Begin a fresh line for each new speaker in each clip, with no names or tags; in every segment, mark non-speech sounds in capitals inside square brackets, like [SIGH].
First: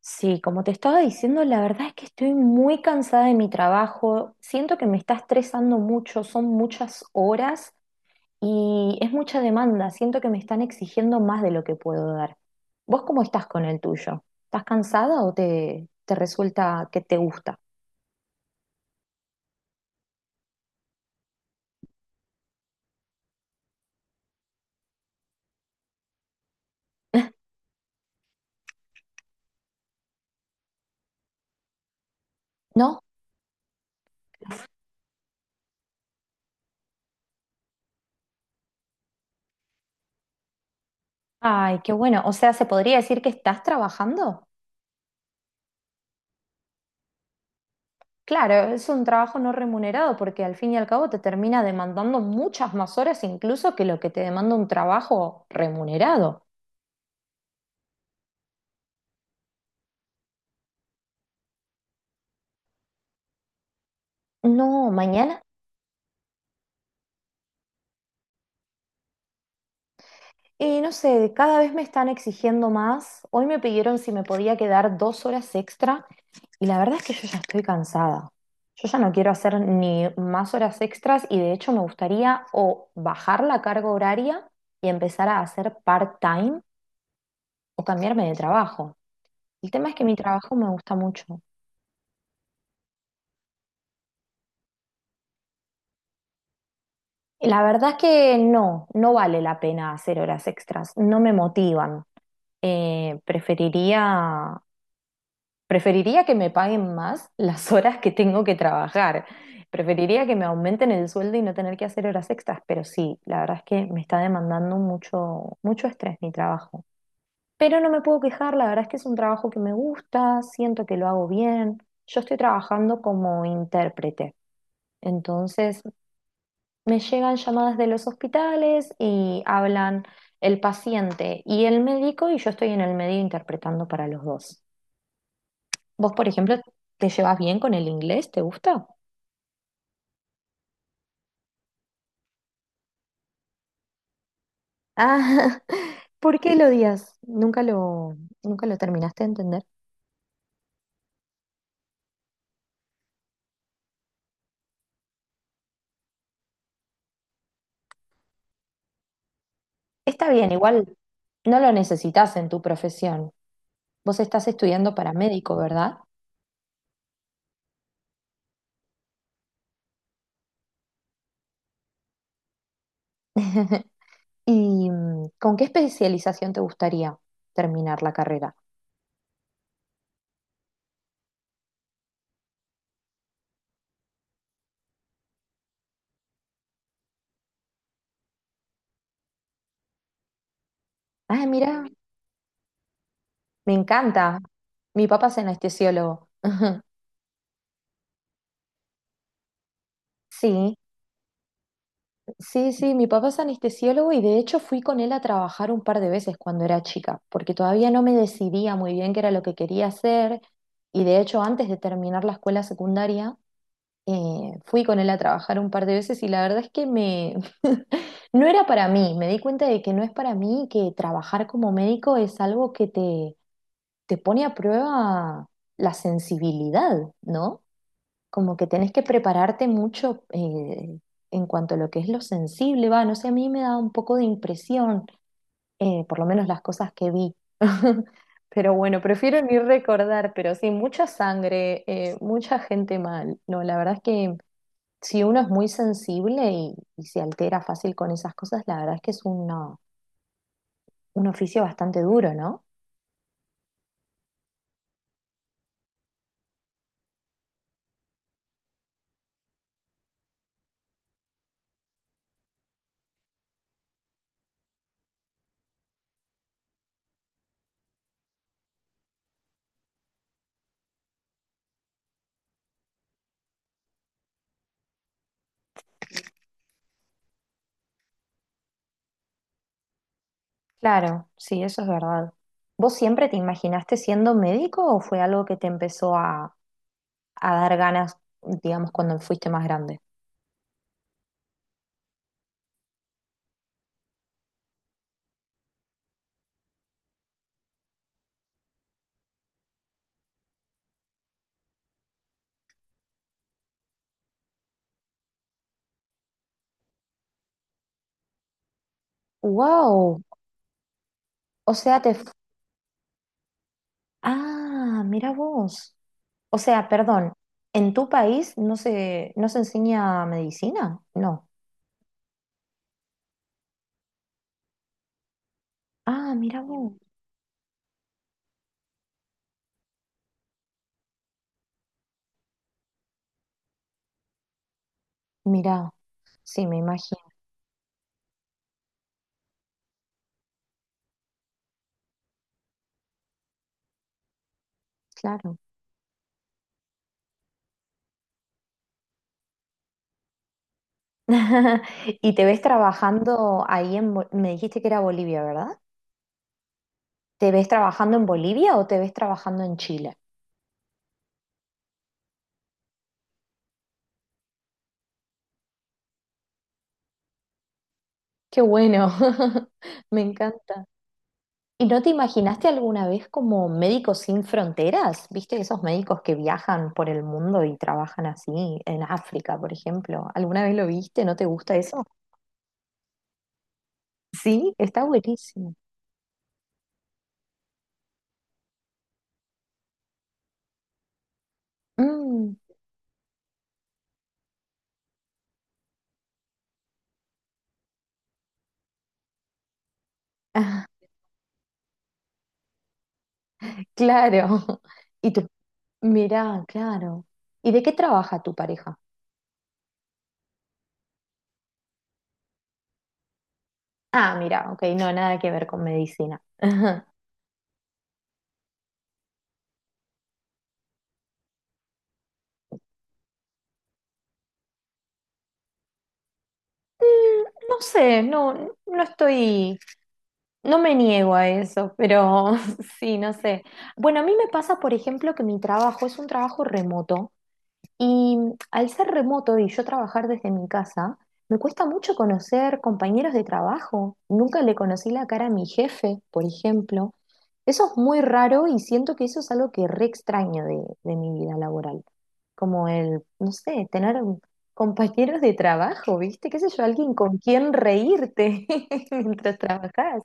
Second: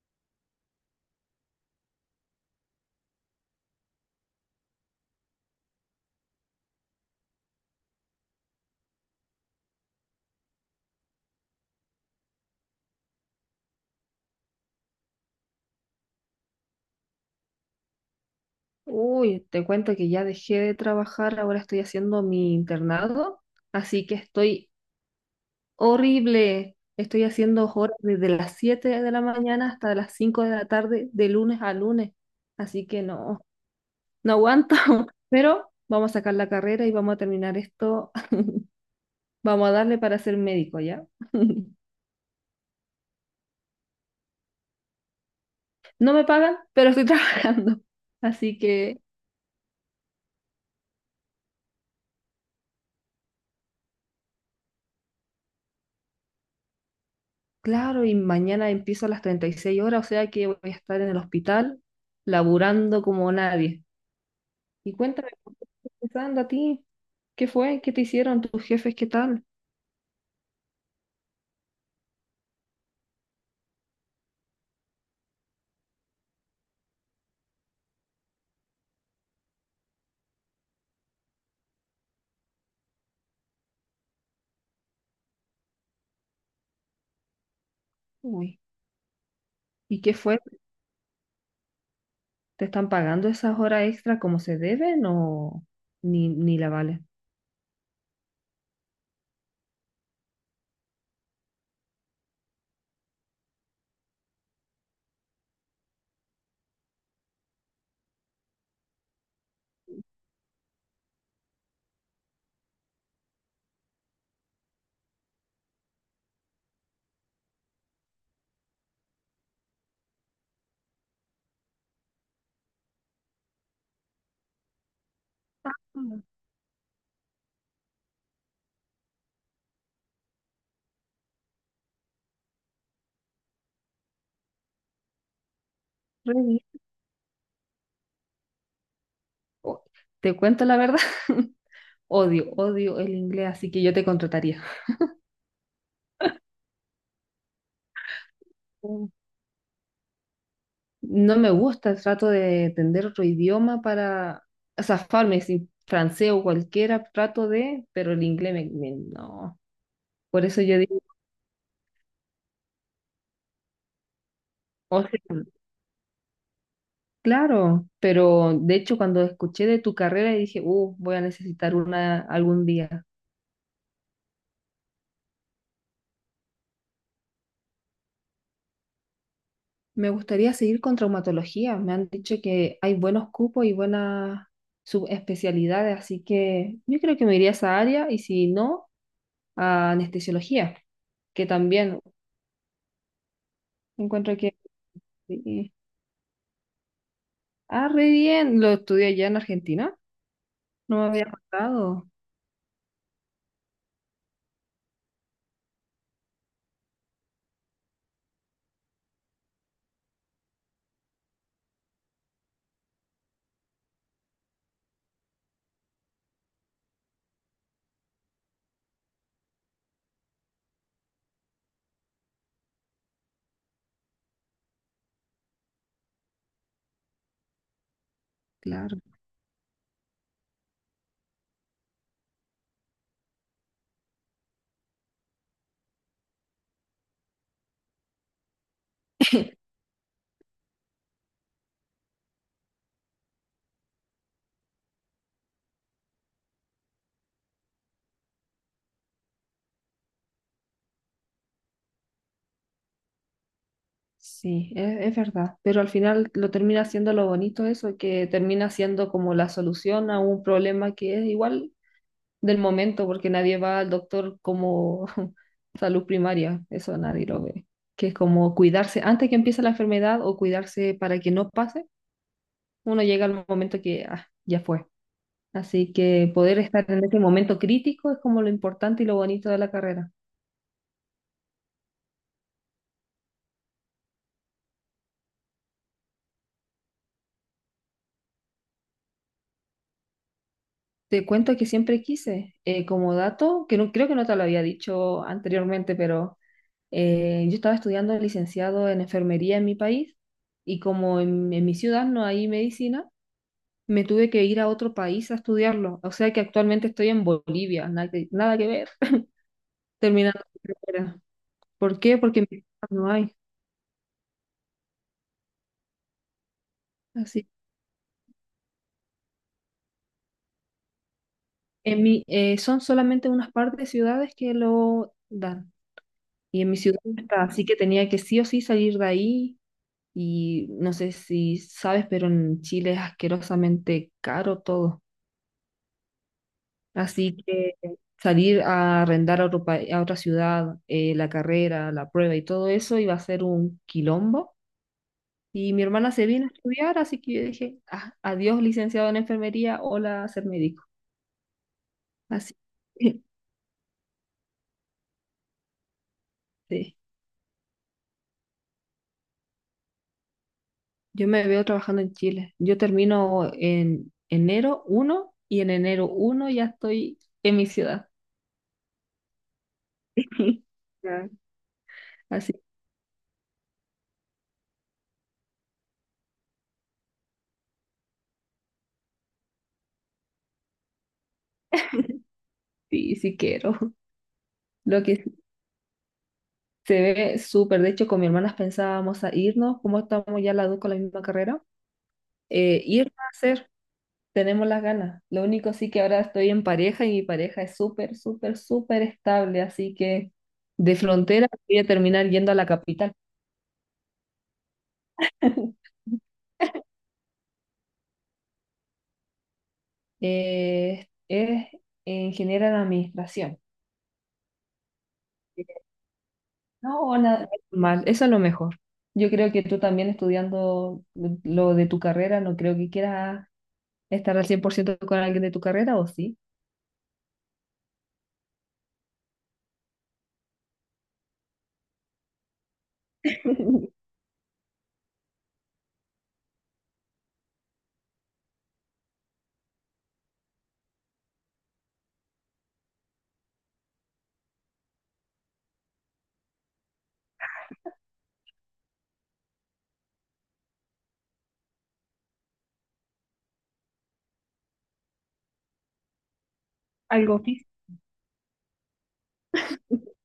Sí, como te estaba diciendo, la verdad es que estoy muy cansada de mi trabajo, siento que me está estresando mucho, son muchas horas y es mucha demanda, siento que me están exigiendo más de lo que puedo dar. ¿Vos cómo estás con el tuyo? ¿Estás cansada o te resulta que te gusta?
Uy, te cuento que ya dejé de trabajar, ahora estoy haciendo mi internado, así que estoy horrible. Estoy haciendo horas desde las 7 de la mañana hasta las 5 de la tarde, de lunes a lunes. Así
¿No?
que no, no aguanto, [LAUGHS] pero vamos a sacar la carrera y vamos a terminar esto. [LAUGHS] Vamos a darle para ser médico, ¿ya? [LAUGHS]
Ay, qué bueno, o sea, ¿se podría decir que estás trabajando?
No me pagan, pero estoy [LAUGHS] trabajando. Así
Claro, es
que
un trabajo no remunerado porque al fin y al cabo te termina demandando muchas más horas incluso que lo que te demanda un trabajo remunerado.
claro, y mañana empiezo a las 36 horas, o sea que voy a estar en el hospital laburando como nadie.
No,
Y cuéntame,
mañana,
¿por qué estás empezando a ti? ¿Qué fue? ¿Qué te hicieron tus jefes? ¿Qué tal?
no sé, cada vez me están exigiendo más. Hoy me pidieron si me podía quedar dos horas extra y la verdad es que yo ya estoy cansada. Yo ya no quiero hacer ni más horas extras y de hecho me gustaría o bajar la carga horaria y empezar a hacer part-time o cambiarme de
Uy,
trabajo. El tema es
¿y
que
qué
mi
fue?
trabajo me gusta mucho.
¿Te están pagando esas horas extra como se deben o ni la vale?
Y la verdad es que no, no vale la pena hacer horas extras, no me motivan. Eh, preferiría Preferiría que me paguen más las horas que tengo que trabajar. Preferiría que me aumenten el sueldo y no tener que hacer horas extras, pero sí, la verdad es que me está demandando mucho, mucho estrés mi trabajo. Pero no me puedo quejar, la verdad es que es un trabajo que me gusta, siento que lo hago bien. Yo estoy trabajando como intérprete,
Ah,
entonces me llegan llamadas de los hospitales y hablan el paciente y el médico y yo estoy en el medio interpretando para los dos. Vos, por
re
ejemplo,
bien.
¿te llevas bien con el inglés? ¿Te gusta?
O- Te cuento la verdad, [LAUGHS] odio, odio el inglés, así que yo te contrataría.
Ah, [LAUGHS] ¿por qué lo odias? Nunca lo terminaste de entender.
No me gusta, trato de entender otro idioma para zafarme, si francés o cualquiera, trato de, pero el inglés no.
Está
Por
bien,
eso yo
igual
digo,
no lo necesitas en tu profesión. Vos estás estudiando
o sea,
para médico, ¿verdad?
claro, pero de hecho cuando escuché de tu carrera dije, voy a necesitar una algún día.
[LAUGHS] ¿Y con qué especialización te gustaría terminar la carrera?
Me gustaría seguir con traumatología, me han dicho que hay buenos cupos y buenas subespecialidades, así que yo creo que me iría a esa área y si no, a anestesiología,
Ah,
que
mira,
también
me
encuentro
encanta.
que,
Mi papá es
sí.
anestesiólogo. [LAUGHS]
Ah, re bien. Lo estudié allá en Argentina.
Sí,
No me había, sí, contado.
sí, sí, mi papá es anestesiólogo y de hecho fui con él a trabajar un par de veces cuando era chica, porque todavía no me decidía muy bien qué era lo que quería hacer y de hecho antes de terminar la escuela secundaria fui con él a trabajar un par de veces y la verdad es que me [LAUGHS] no era para mí, me di cuenta de que no es para mí, que trabajar como médico es algo que te pone a prueba la sensibilidad, ¿no? Como que tenés
Claro.
que prepararte mucho en cuanto a lo que es lo sensible, va, no sé, a mí me da un poco de impresión, por lo menos las cosas que vi. [LAUGHS] Pero bueno, prefiero ni
[LAUGHS]
recordar, pero sí, mucha sangre, mucha gente mal. No, la verdad es que si uno es muy sensible y se altera fácil con esas cosas, la verdad es que es una- un oficio bastante duro, ¿no?
Sí, es verdad. Pero al final lo termina siendo lo bonito eso, que termina siendo como la solución a un problema que es igual del momento, porque nadie va al doctor como [LAUGHS] salud primaria. Eso nadie lo ve. Que es como cuidarse antes que empiece la enfermedad o cuidarse para que no pase. Uno llega al momento que ah, ya fue. Así que poder estar en ese momento crítico es como lo importante y lo bonito de la carrera.
Claro, sí, eso es verdad. ¿Vos siempre te imaginaste siendo médico o fue algo que te empezó a dar ganas, digamos, cuando fuiste más grande?
Te cuento que siempre quise, como dato, que no, creo que no te lo había dicho anteriormente, pero yo estaba estudiando licenciado en enfermería en mi país y como en mi ciudad no hay medicina, me tuve que ir a otro país a estudiarlo. O sea que actualmente estoy en Bolivia, nada que ver, [LAUGHS]
Wow,
terminando mi carrera.
o
¿Por
sea, te...
qué?
fu-
Porque en mi ciudad no hay.
Ah, mira vos. O sea, perdón,
Así.
¿en tu país no se enseña medicina? No.
Son solamente unas par de ciudades que lo dan
Ah, mira
y en mi
vos.
ciudad no está, así que tenía que sí o sí salir de ahí. Y no sé si sabes, pero en Chile es asquerosamente caro todo.
Mira, sí, me imagino,
Así que salir a arrendar a otra ciudad, la carrera, la prueba y todo eso iba a ser un quilombo.
claro.
Y mi hermana se vino a estudiar, así que yo dije, "Ah, adiós, licenciado en enfermería, hola, ser médico".
[LAUGHS] ¿Y te
Así
ves
que [LAUGHS]
trabajando ahí en... Bo- me dijiste que era Bolivia, ¿verdad?
sí,
¿Te ves trabajando en Bolivia o te ves trabajando en Chile?
yo me veo trabajando en Chile. Yo termino en enero 1 y en enero 1 ya estoy en mi ciudad.
Qué bueno, [LAUGHS] me
[LAUGHS]
encanta.
Ya.
¿Y no te
Así
imaginaste alguna vez como Médicos Sin Fronteras? ¿Viste esos médicos que viajan por el mundo y trabajan así en África, por ejemplo? ¿Alguna vez lo viste? ¿No te gusta eso?
Sí, sí quiero. [LAUGHS]
Sí,
Lo
está
que
buenísimo.
se ve súper. De hecho, con mi hermana pensábamos a irnos, como estamos ya las dos con la misma carrera,
Mm,
ir a hacer. Tenemos las ganas. Lo único sí que ahora estoy en pareja y mi pareja es súper, súper, súper estable. Así que de frontera voy a terminar yendo a la capital.
claro. [LAUGHS] Y tú,
[LAUGHS]
mirá, claro. ¿Y de qué trabaja tu pareja?
Es ingeniera en administración.
Ah, mira, ok, no, nada que ver con
Eh,
medicina. [LAUGHS]
No, nada mal. Eso es lo mejor. Yo creo que tú también estudiando lo de tu carrera, no creo que quieras estar al 100% con alguien de tu carrera o sí.
Mm, no sé, no estoy, no me niego a eso, pero [LAUGHS] sí, no sé.
[LAUGHS]
Bueno, a mí me pasa, por ejemplo, que mi trabajo es un trabajo remoto y al ser remoto y yo trabajar desde mi casa, me cuesta mucho conocer compañeros de trabajo. Nunca le conocí la cara a mi jefe, por ejemplo. Eso es muy raro y siento que eso es algo que re extraño de mi vida laboral. Como el, no sé, tener [LAUGHS] un- compañeros de trabajo, ¿viste? ¿Qué sé yo? Alguien con
Algo físico.
quien reírte [LAUGHS] mientras trabajas.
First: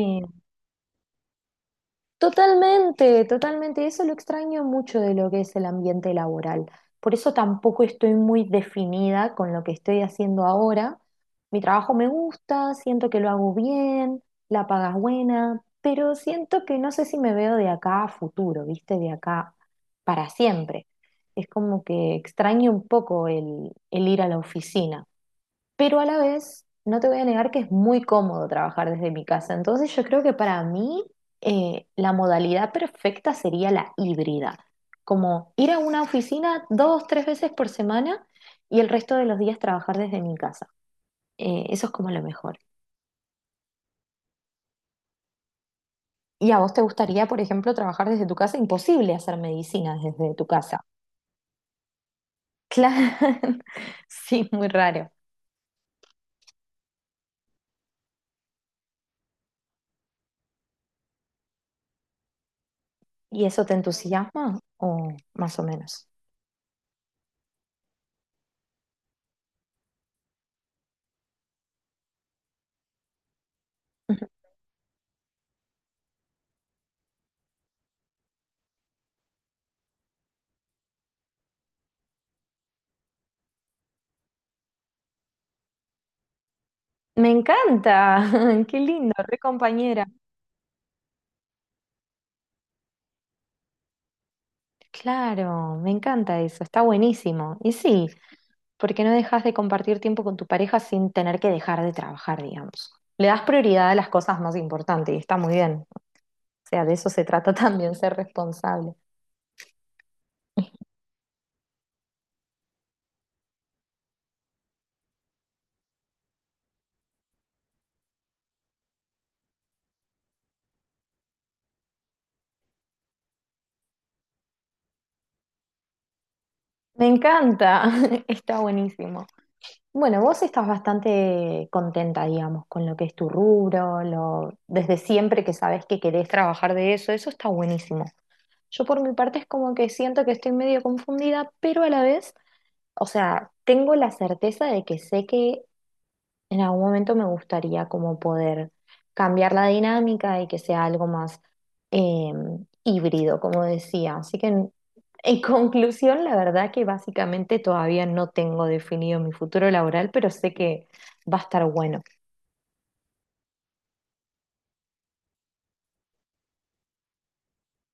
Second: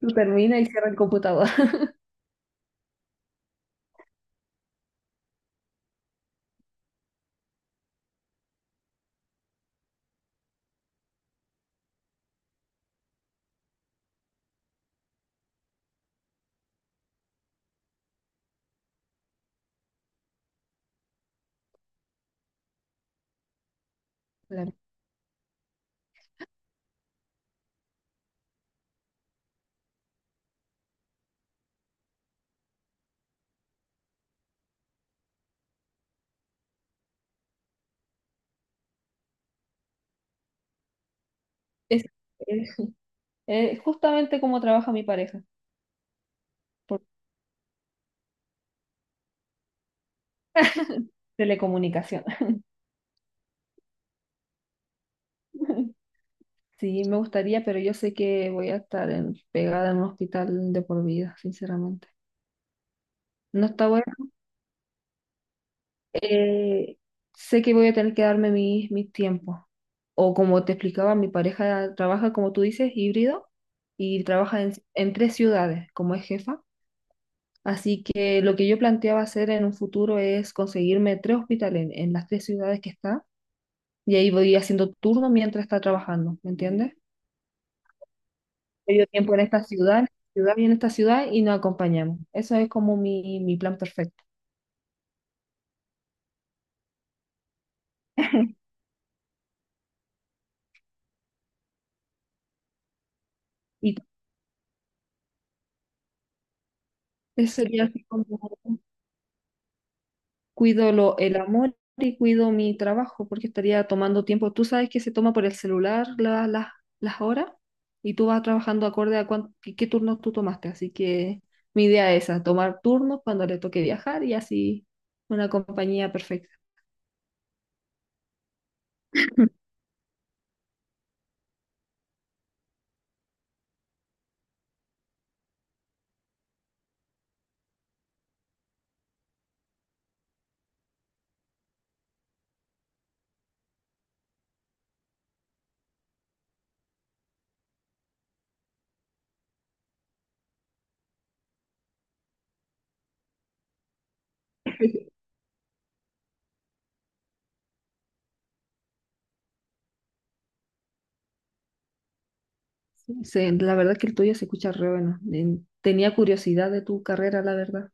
Tú termina y cierra el computador. [LAUGHS]
Totalmente, totalmente. Eso lo extraño mucho de lo que es el ambiente laboral. Por eso tampoco estoy muy definida con lo que estoy haciendo ahora. Mi trabajo me gusta, siento que lo hago bien, la paga es buena, pero siento que no sé si me veo de acá a futuro, ¿viste? De acá para siempre. Es como que extraño un poco el ir a la
Claro.
oficina, pero a la vez no te voy a negar que es muy cómodo trabajar desde mi casa. Entonces yo creo que para mí la modalidad perfecta sería la híbrida, como ir a una oficina dos, tres veces por semana y el resto de los días trabajar desde mi casa. Eso es
Es,
como lo mejor.
es- es justamente como trabaja mi pareja,
¿Y a vos te
por
gustaría, por ejemplo, trabajar desde tu casa? Imposible hacer medicina desde tu casa.
telecomunicación.
Claro, [LAUGHS] sí, muy raro.
[LAUGHS] Sí, me gustaría, pero yo sé que voy a estar pegada en un hospital de por vida, sinceramente.
¿Y eso
No
te
está bueno.
entusiasma o más o menos?
Eh, Sé que voy a tener que darme mis tiempos. O como te explicaba, mi pareja trabaja, como tú dices, híbrido y trabaja en tres ciudades, como es jefa. Así que lo que yo planteaba hacer en un futuro es conseguirme tres hospitales en las tres ciudades que está y ahí voy haciendo turno mientras está trabajando, ¿me entiendes?
Me encanta, [LAUGHS] qué
Medio
lindo,
tiempo
re compañera.
en esta ciudad y en esta ciudad y nos acompañamos. Eso es como mi plan perfecto.
Claro, me encanta eso, está buenísimo. Y sí,
[LAUGHS]
porque no dejas de compartir tiempo con tu pareja sin tener que dejar de trabajar, digamos. Le das prioridad a
Y
las cosas más importantes y está muy bien. O sea, de eso se trata [LAUGHS]
ese sería
también,
así
ser
como,
responsable.
cuido el amor y cuido mi trabajo, porque estaría tomando tiempo. Tú sabes que se toma por el celular las horas y tú vas trabajando acorde a qué turnos tú tomaste. Así que mi idea es esa, tomar turnos cuando le toque viajar y así una compañía perfecta.
Me encanta, [LAUGHS] está buenísimo.
[LAUGHS]
Bueno, vos estás bastante contenta, digamos, con lo que es tu rubro, lo, desde siempre que sabes que querés trabajar de eso, eso está buenísimo. Yo por mi parte es como que siento que estoy medio confundida, pero a la vez, o sea, tengo la certeza de que sé que en algún momento me gustaría como poder cambiar la dinámica y que sea algo más eh, híbrido, como decía. Así que en [LAUGHS] conclusión, la verdad que básicamente todavía no tengo definido mi futuro laboral, pero sé que va a estar bueno.
Sí, la verdad es que el tuyo se escucha re bueno. Tenía curiosidad de tu carrera, la verdad.